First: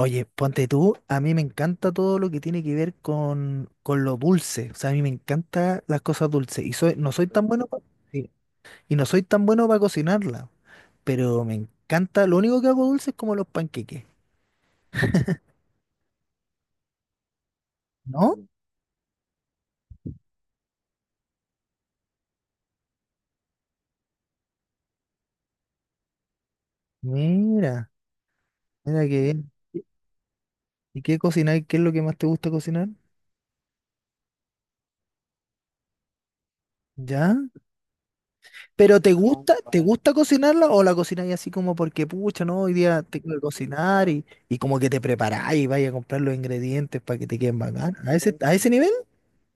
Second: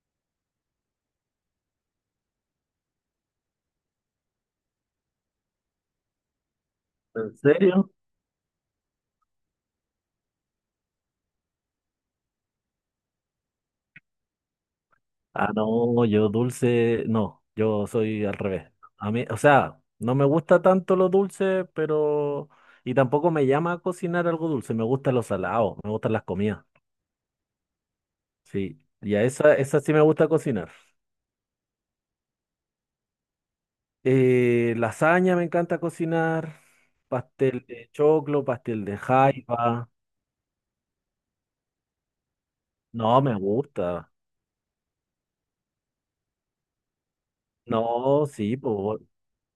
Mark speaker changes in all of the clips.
Speaker 1: Oye, ponte tú, a mí me encanta todo lo que tiene que ver con lo dulce. O sea, a mí me encantan las cosas dulces. No soy
Speaker 2: ¿En
Speaker 1: tan bueno
Speaker 2: serio?
Speaker 1: y no soy tan bueno para cocinarla, pero me encanta. Lo único que hago dulce es como los panqueques.
Speaker 2: Ah, no, yo dulce, no, yo soy al
Speaker 1: ¿No?
Speaker 2: revés. A mí, o sea, no me gusta tanto lo dulce, pero... Y tampoco me llama a cocinar algo dulce, me gustan los salados, me gustan las comidas.
Speaker 1: Mira,
Speaker 2: Sí,
Speaker 1: mira
Speaker 2: y
Speaker 1: qué
Speaker 2: a
Speaker 1: bien.
Speaker 2: esa, esa sí me gusta cocinar.
Speaker 1: ¿Y qué cocináis? ¿Qué es lo que más te gusta cocinar?
Speaker 2: Lasaña me encanta cocinar,
Speaker 1: ¿Ya?
Speaker 2: pastel de choclo, pastel de
Speaker 1: ¿Pero te
Speaker 2: jaiba.
Speaker 1: gusta cocinarla o la cocináis así como porque, pucha, no, hoy día
Speaker 2: No,
Speaker 1: tengo
Speaker 2: me
Speaker 1: que cocinar
Speaker 2: gusta.
Speaker 1: y como que te preparáis y vais a comprar los ingredientes para que te queden bacán? ¿A
Speaker 2: No,
Speaker 1: a
Speaker 2: sí,
Speaker 1: ese
Speaker 2: pues
Speaker 1: nivel?
Speaker 2: vo-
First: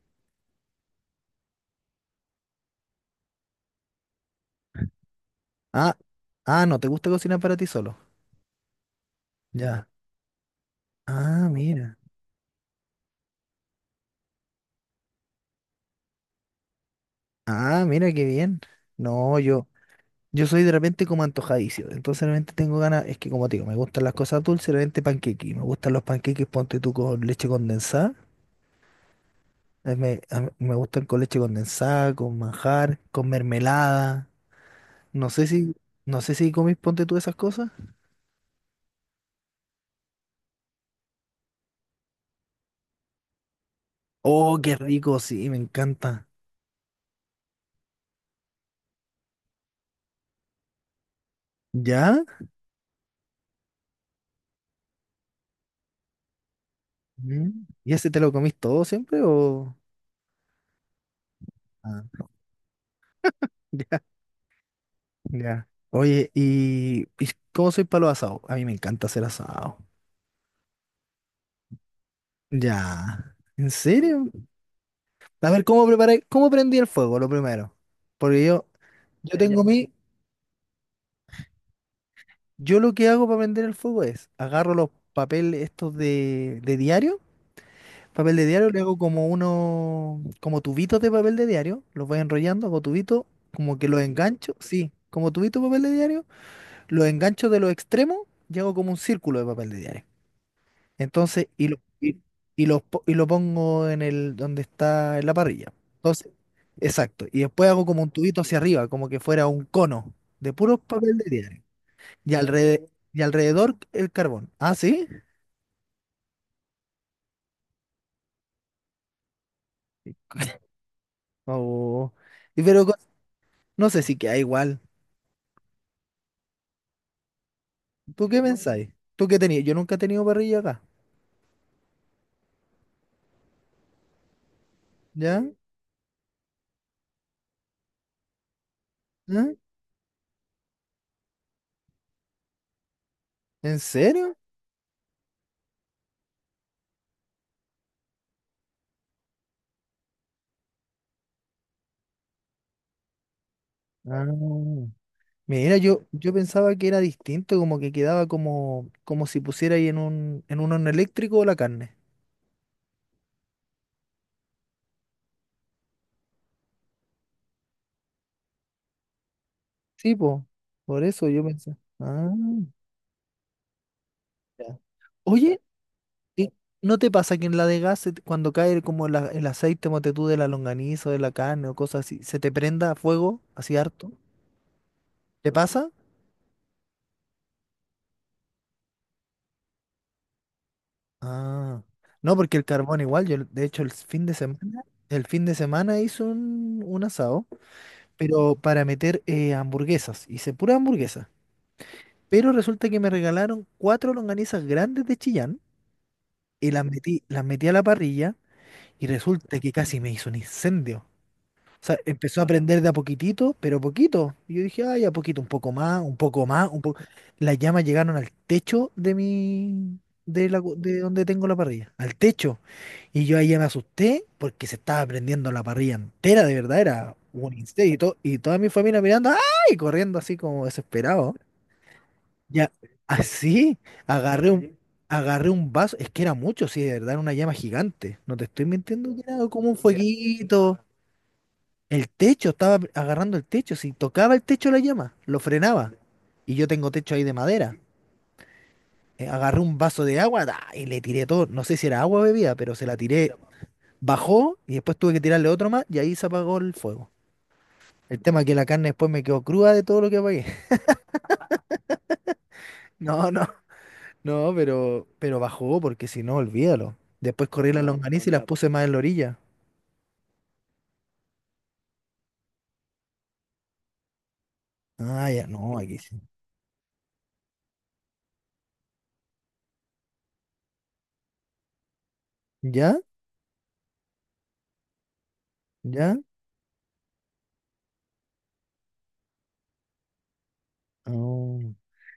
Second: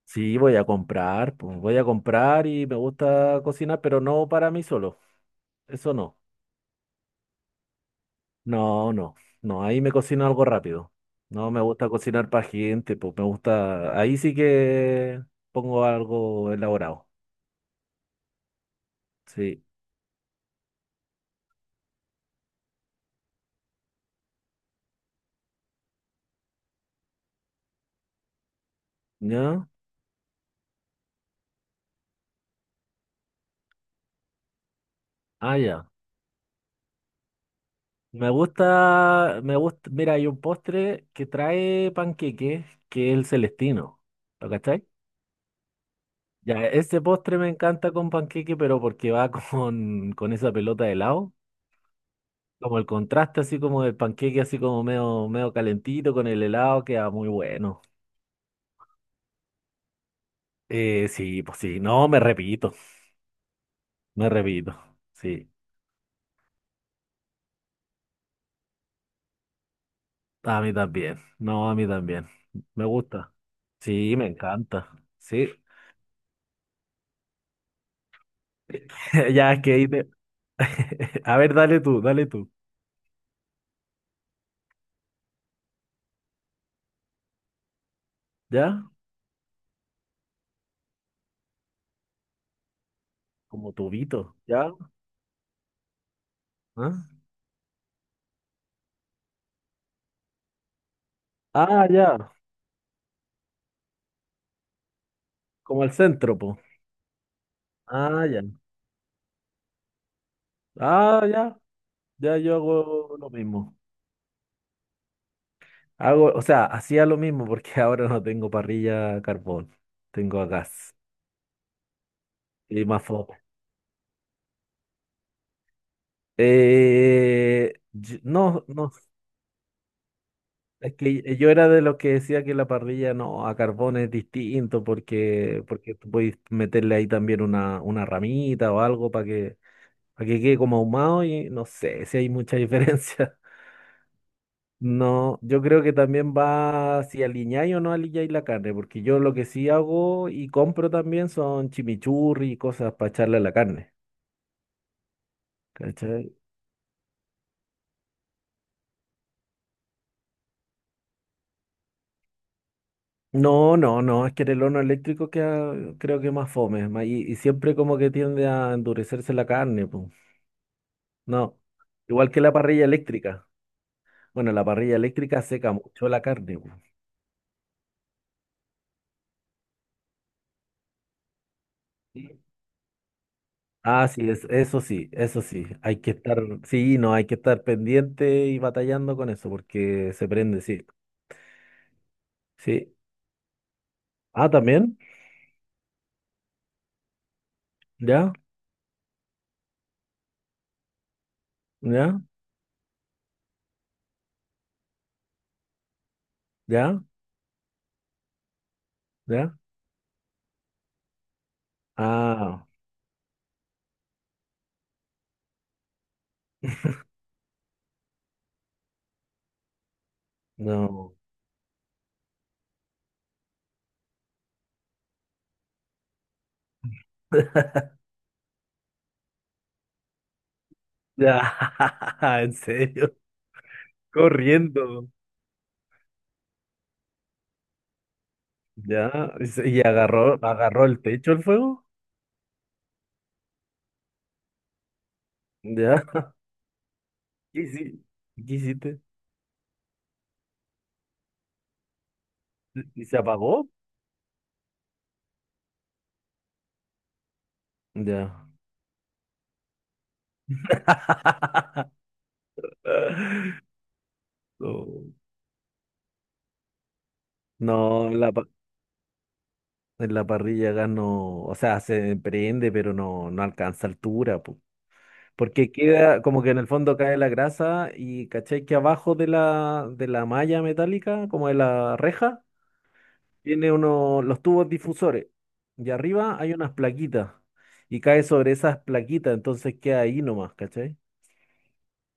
Speaker 2: sí, voy a comprar, pues voy a comprar y me gusta cocinar, pero no para mí solo. Eso
Speaker 1: Ah,
Speaker 2: no,
Speaker 1: ah, no te gusta cocinar para ti solo.
Speaker 2: no, no, no, ahí
Speaker 1: Ya.
Speaker 2: me cocino algo rápido.
Speaker 1: Ah,
Speaker 2: No me gusta
Speaker 1: mira.
Speaker 2: cocinar para gente, pues me gusta, ahí sí que pongo algo elaborado.
Speaker 1: Ah, mira qué bien. No,
Speaker 2: Sí,
Speaker 1: yo soy de repente como antojadizo. Entonces de repente tengo ganas, es que como te digo, me gustan las cosas dulces, de repente panqueques. Me gustan los panqueques, ponte tú con leche condensada.
Speaker 2: ¿ya?
Speaker 1: A mí me gustan con leche condensada, con manjar, con mermelada. No sé
Speaker 2: Ah,
Speaker 1: si,
Speaker 2: ya.
Speaker 1: no sé si comís, ponte tú esas cosas.
Speaker 2: Me gusta, mira, hay un postre que trae panqueque, que es el celestino. ¿Lo
Speaker 1: Oh, qué
Speaker 2: cachai?
Speaker 1: rico, sí, me encanta.
Speaker 2: Ya, ese postre me encanta con panqueque, pero porque va con esa pelota de helado.
Speaker 1: ¿Ya?
Speaker 2: Como el contraste así como del panqueque, así como medio, medio calentito con el helado, queda muy
Speaker 1: Mm.
Speaker 2: bueno.
Speaker 1: ¿Y ese te lo comís todo siempre o...?
Speaker 2: Sí, pues sí, no,
Speaker 1: Ah.
Speaker 2: me repito, sí,
Speaker 1: Ya. Oye, ¿y cómo soy para los asados? A mí me encanta hacer asado.
Speaker 2: a mí también, no, a mí también, me gusta,
Speaker 1: Ya. ¿En
Speaker 2: sí, me
Speaker 1: serio?
Speaker 2: encanta, sí,
Speaker 1: A ver, ¿cómo prendí el fuego lo primero? Porque yo, yo
Speaker 2: ya es
Speaker 1: tengo
Speaker 2: que
Speaker 1: mi,
Speaker 2: a ver, dale tú,
Speaker 1: Yo lo que hago para prender el fuego es, agarro los papeles estos de diario, papel de diario, le
Speaker 2: ¿ya?
Speaker 1: hago como uno, como tubitos de papel de diario, los voy enrollando, hago tubito,
Speaker 2: Como
Speaker 1: como que los
Speaker 2: tubito,
Speaker 1: engancho,
Speaker 2: ¿ya?
Speaker 1: sí, como tubito de papel de diario,
Speaker 2: ¿Ah?
Speaker 1: los engancho de los extremos y hago como un círculo de papel de diario. Entonces,
Speaker 2: Ah, ya,
Speaker 1: y lo po- Y lo pongo en el donde está en la parrilla.
Speaker 2: como el
Speaker 1: Entonces,
Speaker 2: centro, pues,
Speaker 1: exacto. Y después hago como un
Speaker 2: ah,
Speaker 1: tubito
Speaker 2: ya,
Speaker 1: hacia arriba, como que fuera un cono de puro papel
Speaker 2: ah,
Speaker 1: de
Speaker 2: ya,
Speaker 1: diario.
Speaker 2: ya
Speaker 1: Y
Speaker 2: yo hago
Speaker 1: alrededor, y
Speaker 2: lo mismo,
Speaker 1: alrededor el carbón. ¿Ah, sí?
Speaker 2: hago, o sea, hacía lo mismo porque ahora no tengo parrilla a carbón, tengo a gas,
Speaker 1: Oh. Y pero
Speaker 2: y
Speaker 1: co-
Speaker 2: más
Speaker 1: no sé si queda igual. ¿Tú qué
Speaker 2: No,
Speaker 1: pensáis?
Speaker 2: no,
Speaker 1: ¿Tú qué tenías? Yo nunca he tenido parrilla acá.
Speaker 2: es que yo era de los que decía que la parrilla no, a carbón es distinto
Speaker 1: ¿Ya?
Speaker 2: porque, porque tú puedes meterle ahí también una ramita o algo
Speaker 1: ¿Ah?
Speaker 2: para que quede como ahumado y no sé si hay mucha diferencia.
Speaker 1: ¿En serio?
Speaker 2: No, yo creo que también va si aliñáis o no aliñáis la carne, porque yo lo que sí hago y compro también son chimichurri y cosas para echarle a la carne.
Speaker 1: Ah. Yo
Speaker 2: ¿Cachai?
Speaker 1: pensaba que era distinto, como que quedaba como, como si pusiera ahí en en un horno eléctrico la carne.
Speaker 2: No, no, no, es que en el horno eléctrico queda, creo que más fome, y siempre como que tiende a endurecerse la carne, pues.
Speaker 1: Sí, po, por eso yo
Speaker 2: No,
Speaker 1: pensé. Ah,
Speaker 2: igual que la parrilla eléctrica. Bueno, la
Speaker 1: ya.
Speaker 2: parrilla eléctrica
Speaker 1: Oye,
Speaker 2: seca mucho la
Speaker 1: ¿y
Speaker 2: carne, po.
Speaker 1: ¿no te pasa que en la de gas, se te- cuando cae como la- el aceite, mote tú, de la longaniza o de la carne o cosas así, se
Speaker 2: Sí.
Speaker 1: te prenda a fuego así
Speaker 2: Ah,
Speaker 1: harto?
Speaker 2: sí, eso sí, eso
Speaker 1: ¿Te
Speaker 2: sí,
Speaker 1: pasa?
Speaker 2: hay que estar, sí, no, hay que estar pendiente y batallando con eso porque se prende, sí,
Speaker 1: Ah, no, porque el
Speaker 2: sí.
Speaker 1: carbón igual, yo de hecho el fin de
Speaker 2: Ah,
Speaker 1: semana,
Speaker 2: también,
Speaker 1: el fin de semana hice un asado,
Speaker 2: ya,
Speaker 1: pero para meter hamburguesas, hice pura hamburguesa.
Speaker 2: ya,
Speaker 1: Pero resulta que me regalaron cuatro longanizas grandes de Chillán y
Speaker 2: ya,
Speaker 1: las metí a la parrilla y
Speaker 2: ya.
Speaker 1: resulta que casi me hizo un incendio. O sea, empezó a
Speaker 2: Ah,
Speaker 1: prender de a poquitito, pero poquito. Y yo dije, ay, a poquito, un poco más, un poco más, un poco. Las llamas llegaron al techo de
Speaker 2: no,
Speaker 1: donde tengo la parrilla, al techo. Y yo ahí ya me asusté porque se estaba prendiendo la parrilla entera, de verdad, era un incendio. Y toda mi familia mirando, ay, corriendo así como desesperado.
Speaker 2: ya, en
Speaker 1: Ya,
Speaker 2: serio,
Speaker 1: así, agarré un,
Speaker 2: corriendo.
Speaker 1: agarré un vaso, es que era mucho, sí, de verdad, era una llama gigante. No te estoy mintiendo que
Speaker 2: Ya, y
Speaker 1: era como un
Speaker 2: y agarró,
Speaker 1: fueguito.
Speaker 2: agarró el techo el fuego.
Speaker 1: El techo, estaba agarrando el techo, si tocaba el techo la llama, lo frenaba.
Speaker 2: Ya.
Speaker 1: Y yo tengo techo ahí de
Speaker 2: ¿Qué
Speaker 1: madera.
Speaker 2: qué hiciste?
Speaker 1: Agarré un vaso de agua ¡da! Y le tiré todo. No sé si era agua o bebida, pero se la
Speaker 2: ¿Y se
Speaker 1: tiré.
Speaker 2: apagó?
Speaker 1: Bajó y después tuve que tirarle otro más y ahí se apagó el fuego. El tema es
Speaker 2: Ya.
Speaker 1: que la carne después me quedó cruda de todo lo que apagué. No, no. No,
Speaker 2: No,
Speaker 1: pero bajó porque si no, olvídalo. Después corrí las No,
Speaker 2: no, en
Speaker 1: longaniza y
Speaker 2: la,
Speaker 1: las claro. puse más en la orilla.
Speaker 2: en la parrilla gas no, o sea, se prende, pero no, no alcanza altura, po.
Speaker 1: Ah, ya,
Speaker 2: Porque
Speaker 1: no, aquí sí.
Speaker 2: queda como que en el fondo cae la grasa y caché que abajo de la malla metálica, como de la reja,
Speaker 1: ¿Ya?
Speaker 2: tiene uno, los tubos difusores y
Speaker 1: ¿Ya?
Speaker 2: arriba hay unas plaquitas y cae sobre esas plaquitas, entonces queda ahí nomás, ¿cachai?
Speaker 1: Oh,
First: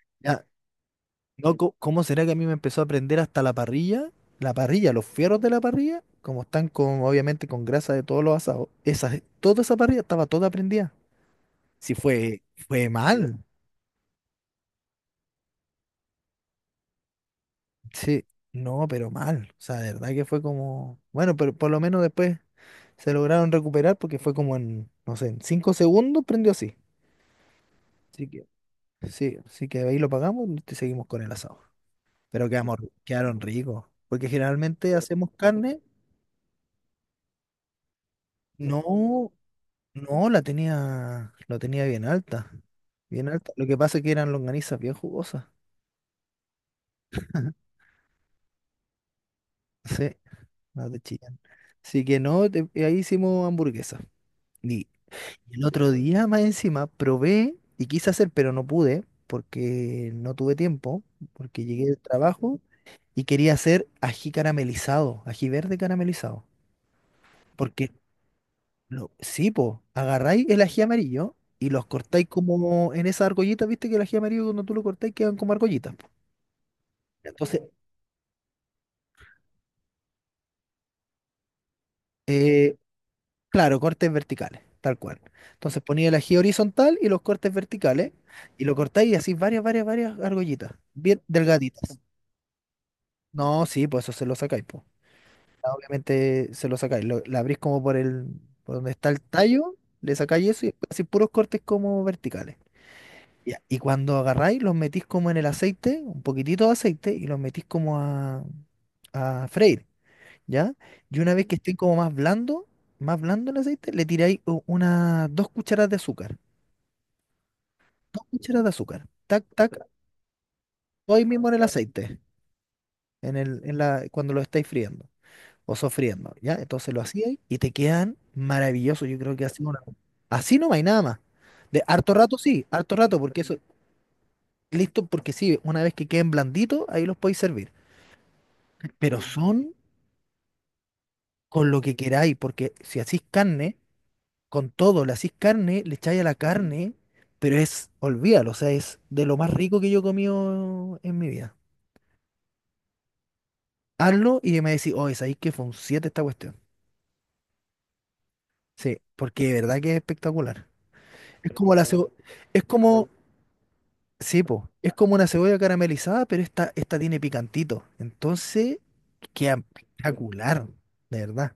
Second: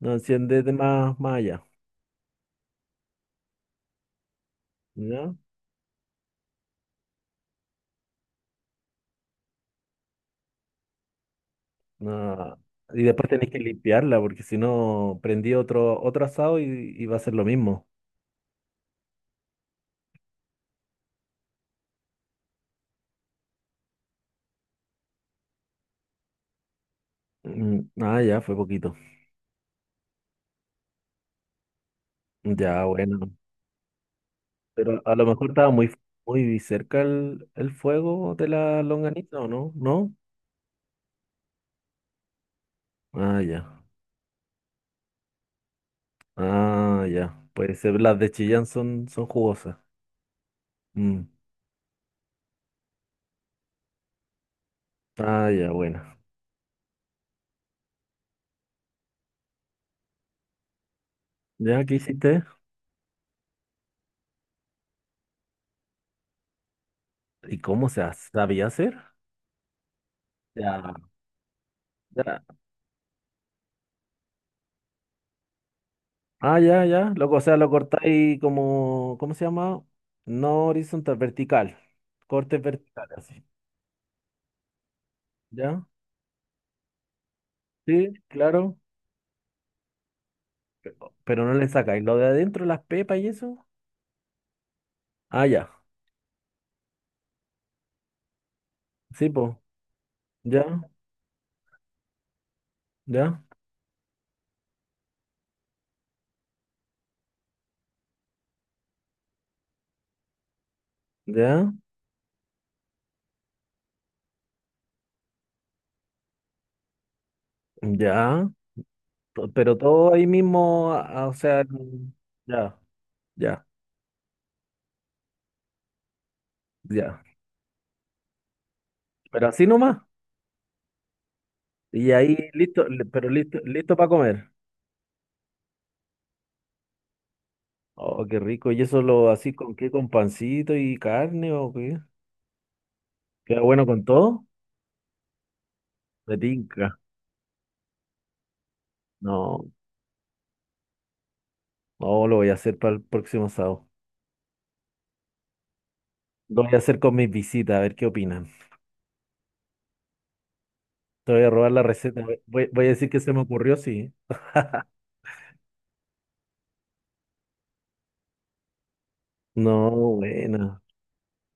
Speaker 2: No
Speaker 1: ya.
Speaker 2: enciende de más, más
Speaker 1: No,
Speaker 2: allá,
Speaker 1: co- ¿Cómo será que a mí me empezó a prender hasta la parrilla? La parrilla, los
Speaker 2: ¿ya?
Speaker 1: fierros de la parrilla, como están con, obviamente, con grasa de todos los asados. Toda esa parrilla estaba toda prendida. Sí, fue,
Speaker 2: No.
Speaker 1: fue
Speaker 2: Y después
Speaker 1: mal.
Speaker 2: tenés que limpiarla porque si no prendí otro, otro asado y va a ser lo mismo.
Speaker 1: Sí, no, pero mal. O sea, de verdad que fue como. Bueno, pero por lo menos después se lograron recuperar porque fue como en, no sé, en 5 segundos prendió así.
Speaker 2: Mm, ah,
Speaker 1: Así
Speaker 2: ya,
Speaker 1: que,
Speaker 2: fue poquito.
Speaker 1: sí, así que ahí lo pagamos y te seguimos con el asado. Pero quedamos,
Speaker 2: Ya, bueno.
Speaker 1: quedaron ricos. Porque generalmente
Speaker 2: Pero a lo
Speaker 1: hacemos
Speaker 2: mejor estaba
Speaker 1: carne.
Speaker 2: muy, muy cerca el fuego de la
Speaker 1: No,
Speaker 2: longaniza, ¿o no? ¿No?
Speaker 1: no, la tenía, lo tenía bien alta. Bien
Speaker 2: Ah,
Speaker 1: alta. Lo que
Speaker 2: ya.
Speaker 1: pasa es que eran longanizas bien jugosas.
Speaker 2: Ah, ya. Puede ser, las de Chillán son, son jugosas.
Speaker 1: Sí, las de
Speaker 2: Mm.
Speaker 1: Chillán. Así que no, te- ahí hicimos hamburguesa. Y
Speaker 2: Ah,
Speaker 1: el
Speaker 2: ya,
Speaker 1: otro
Speaker 2: bueno.
Speaker 1: día más encima probé y quise hacer, pero no pude porque no tuve tiempo, porque
Speaker 2: ¿Ya
Speaker 1: llegué
Speaker 2: qué
Speaker 1: del
Speaker 2: hiciste?
Speaker 1: trabajo y quería hacer ají caramelizado, ají verde caramelizado.
Speaker 2: ¿Y cómo
Speaker 1: Porque,
Speaker 2: sabía hacer?
Speaker 1: sí, po, agarráis el
Speaker 2: Ya,
Speaker 1: ají amarillo y los cortáis
Speaker 2: ya.
Speaker 1: como en esas argollitas, viste que el ají amarillo cuando tú lo cortáis quedan como argollitas. Po.
Speaker 2: Ah, ya, ya. Luego, o sea,
Speaker 1: Entonces,
Speaker 2: lo cortáis como, ¿cómo se llama? No horizontal, vertical. Cortes
Speaker 1: eh,
Speaker 2: verticales, así.
Speaker 1: claro, cortes verticales, tal cual. Entonces
Speaker 2: ¿Ya?
Speaker 1: ponía el ají horizontal y los cortes verticales
Speaker 2: Sí,
Speaker 1: y lo
Speaker 2: claro.
Speaker 1: cortáis y así varias argollitas, bien
Speaker 2: Pero no le
Speaker 1: delgaditas.
Speaker 2: sacáis lo de adentro, las pepas y
Speaker 1: No,
Speaker 2: eso.
Speaker 1: sí, pues eso se lo sacáis, po.
Speaker 2: Ah, ya.
Speaker 1: Obviamente se lo sacáis, la abrís como por el, por donde está el
Speaker 2: Sí, pues.
Speaker 1: tallo, le sacáis
Speaker 2: Ya,
Speaker 1: eso y después así puros cortes como verticales.
Speaker 2: ya,
Speaker 1: Ya. Y cuando agarráis, los metís como en el aceite, un poquitito de aceite, y los metís como a freír, ¿ya? Y una vez que
Speaker 2: ya,
Speaker 1: estén como más blando el aceite, le tiráis u- unas 2 cucharadas de azúcar. Dos
Speaker 2: ya.
Speaker 1: cucharadas de azúcar. Tac,
Speaker 2: Pero
Speaker 1: tac,
Speaker 2: todo ahí mismo,
Speaker 1: hoy
Speaker 2: o
Speaker 1: mismo en
Speaker 2: sea,
Speaker 1: el aceite,
Speaker 2: ya,
Speaker 1: en
Speaker 2: ya,
Speaker 1: la, cuando lo estáis friendo. O sofriendo, ¿ya? Entonces lo
Speaker 2: ya.
Speaker 1: hacía ahí y te quedan maravillosos. Yo creo que
Speaker 2: Pero así nomás.
Speaker 1: así no hay nada más. De
Speaker 2: Y
Speaker 1: harto
Speaker 2: ahí
Speaker 1: rato sí,
Speaker 2: listo,
Speaker 1: harto rato,
Speaker 2: pero
Speaker 1: porque eso,
Speaker 2: listo, listo para comer.
Speaker 1: listo, porque sí, una vez que queden blanditos, ahí los podéis servir.
Speaker 2: Oh, qué rico. ¿Y eso
Speaker 1: Pero
Speaker 2: lo así
Speaker 1: son
Speaker 2: con qué? ¿Con pancito y carne
Speaker 1: con
Speaker 2: o
Speaker 1: lo que
Speaker 2: qué?
Speaker 1: queráis, porque si hacís
Speaker 2: ¿Queda
Speaker 1: carne,
Speaker 2: bueno con todo?
Speaker 1: con todo, le hacís carne, le echáis a la
Speaker 2: Me
Speaker 1: carne,
Speaker 2: tinca.
Speaker 1: pero es, olvídalo, o sea, es de lo más
Speaker 2: No,
Speaker 1: rico que yo he comido en mi vida.
Speaker 2: no lo voy a hacer para el próximo sábado.
Speaker 1: Hazlo y me decís, oh, es ahí que fue un 7 esta cuestión.
Speaker 2: Lo voy a hacer con mis visitas, a ver qué opinan.
Speaker 1: Sí, porque de verdad que es espectacular.
Speaker 2: Te voy a
Speaker 1: Es
Speaker 2: robar
Speaker 1: como la,
Speaker 2: la
Speaker 1: segu-
Speaker 2: receta. Voy,
Speaker 1: es
Speaker 2: voy a
Speaker 1: como,
Speaker 2: decir que se me ocurrió, sí.
Speaker 1: Sí, po. Es como una cebolla caramelizada, pero esta tiene picantito. Entonces, queda
Speaker 2: No,
Speaker 1: espectacular,
Speaker 2: buena.
Speaker 1: de verdad.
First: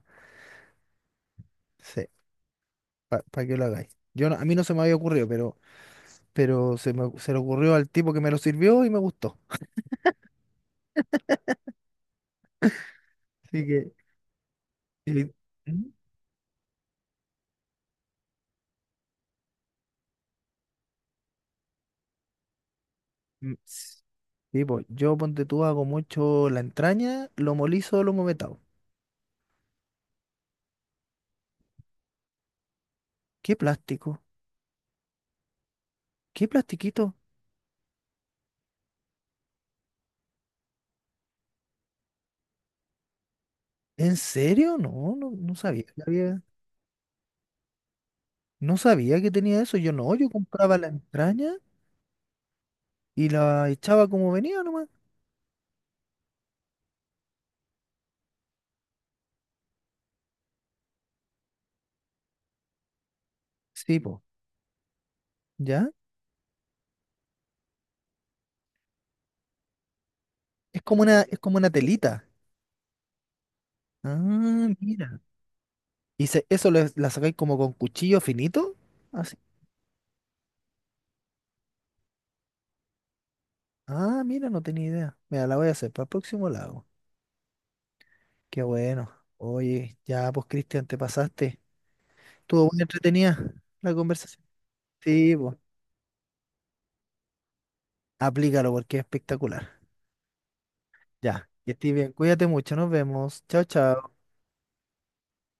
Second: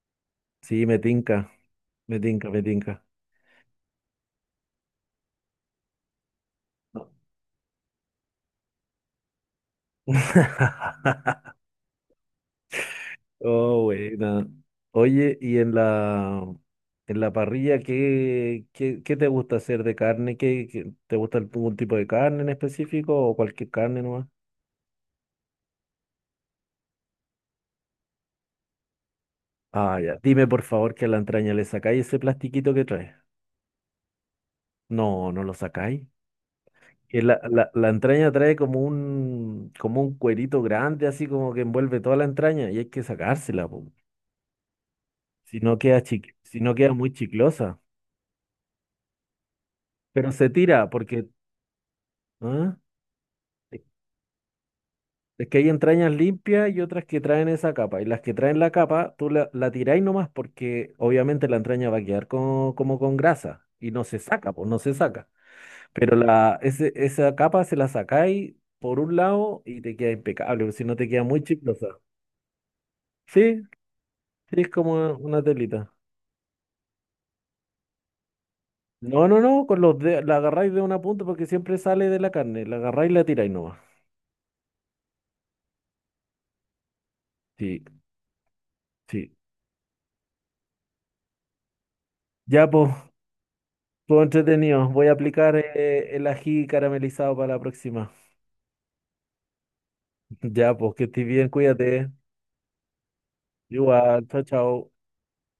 Speaker 2: Sí, me tinca.
Speaker 1: Sí,
Speaker 2: Me tinca, me tinca.
Speaker 1: para que lo hagáis. Yo no- a mí no se me había ocurrido, pero, se le ocurrió al tipo que me lo sirvió y me gustó. Así
Speaker 2: Oh,
Speaker 1: que.
Speaker 2: buena.
Speaker 1: y-
Speaker 2: Oye, y
Speaker 1: ¿Mm?
Speaker 2: en la parrilla, ¿qué, qué, qué te gusta hacer de carne? ¿Qué, te gusta algún tipo de carne en específico o
Speaker 1: Mm,
Speaker 2: cualquier carne
Speaker 1: s-
Speaker 2: nomás?
Speaker 1: Sí, po. Yo ponte tú, hago mucho la entraña, lo molizo, lo movetado.
Speaker 2: Ah, ya. Dime por favor que a la entraña le sacáis ese plastiquito que trae.
Speaker 1: ¿Qué plástico?
Speaker 2: No, no lo sacáis.
Speaker 1: ¿Qué plastiquito?
Speaker 2: Que la entraña trae como un cuerito grande, así como que envuelve toda la entraña, y hay que sacársela, po.
Speaker 1: ¿En serio? No
Speaker 2: Si no
Speaker 1: sabía
Speaker 2: queda
Speaker 1: que había-
Speaker 2: si no queda muy chiclosa.
Speaker 1: No sabía que tenía eso. Yo no, yo
Speaker 2: Pero se
Speaker 1: compraba la
Speaker 2: tira porque
Speaker 1: entraña.
Speaker 2: ¿ah?
Speaker 1: Y la echaba como venía nomás.
Speaker 2: Es que hay entrañas limpias y otras que traen esa capa. Y las que traen la capa, tú la, la tiráis nomás porque obviamente la entraña va a quedar como con grasa y
Speaker 1: Sí,
Speaker 2: no se
Speaker 1: po.
Speaker 2: saca, pues no se saca.
Speaker 1: ¿Ya?
Speaker 2: Pero la, esa capa se la sacáis por un lado y te queda impecable, porque si no te queda
Speaker 1: Es
Speaker 2: muy
Speaker 1: como una
Speaker 2: chiclosa.
Speaker 1: telita.
Speaker 2: Sí,
Speaker 1: Ah,
Speaker 2: sí, es como
Speaker 1: mira.
Speaker 2: una telita.
Speaker 1: La sacáis como con cuchillo finito.
Speaker 2: No,
Speaker 1: Así.
Speaker 2: no, no, con los de, la agarráis de una punta porque siempre sale de la carne. La agarráis y la tiráis nomás.
Speaker 1: Ah, mira, no tenía idea. Mira, la voy a hacer para el próximo la
Speaker 2: Sí,
Speaker 1: Qué bueno.
Speaker 2: sí.
Speaker 1: Oye, ya pues Cristian, te pasaste. Estuvo
Speaker 2: Ya,
Speaker 1: muy
Speaker 2: pues,
Speaker 1: entretenida la
Speaker 2: todo
Speaker 1: conversación.
Speaker 2: entretenido. Voy a
Speaker 1: Sí, pues.
Speaker 2: aplicar el ají caramelizado para la próxima.
Speaker 1: Aplícalo porque es espectacular.
Speaker 2: Ya, pues que estés bien,
Speaker 1: Ya. Que estés
Speaker 2: cuídate.
Speaker 1: bien. Cuídate mucho. Nos vemos. Chao, chao.
Speaker 2: Igual, chao, chao.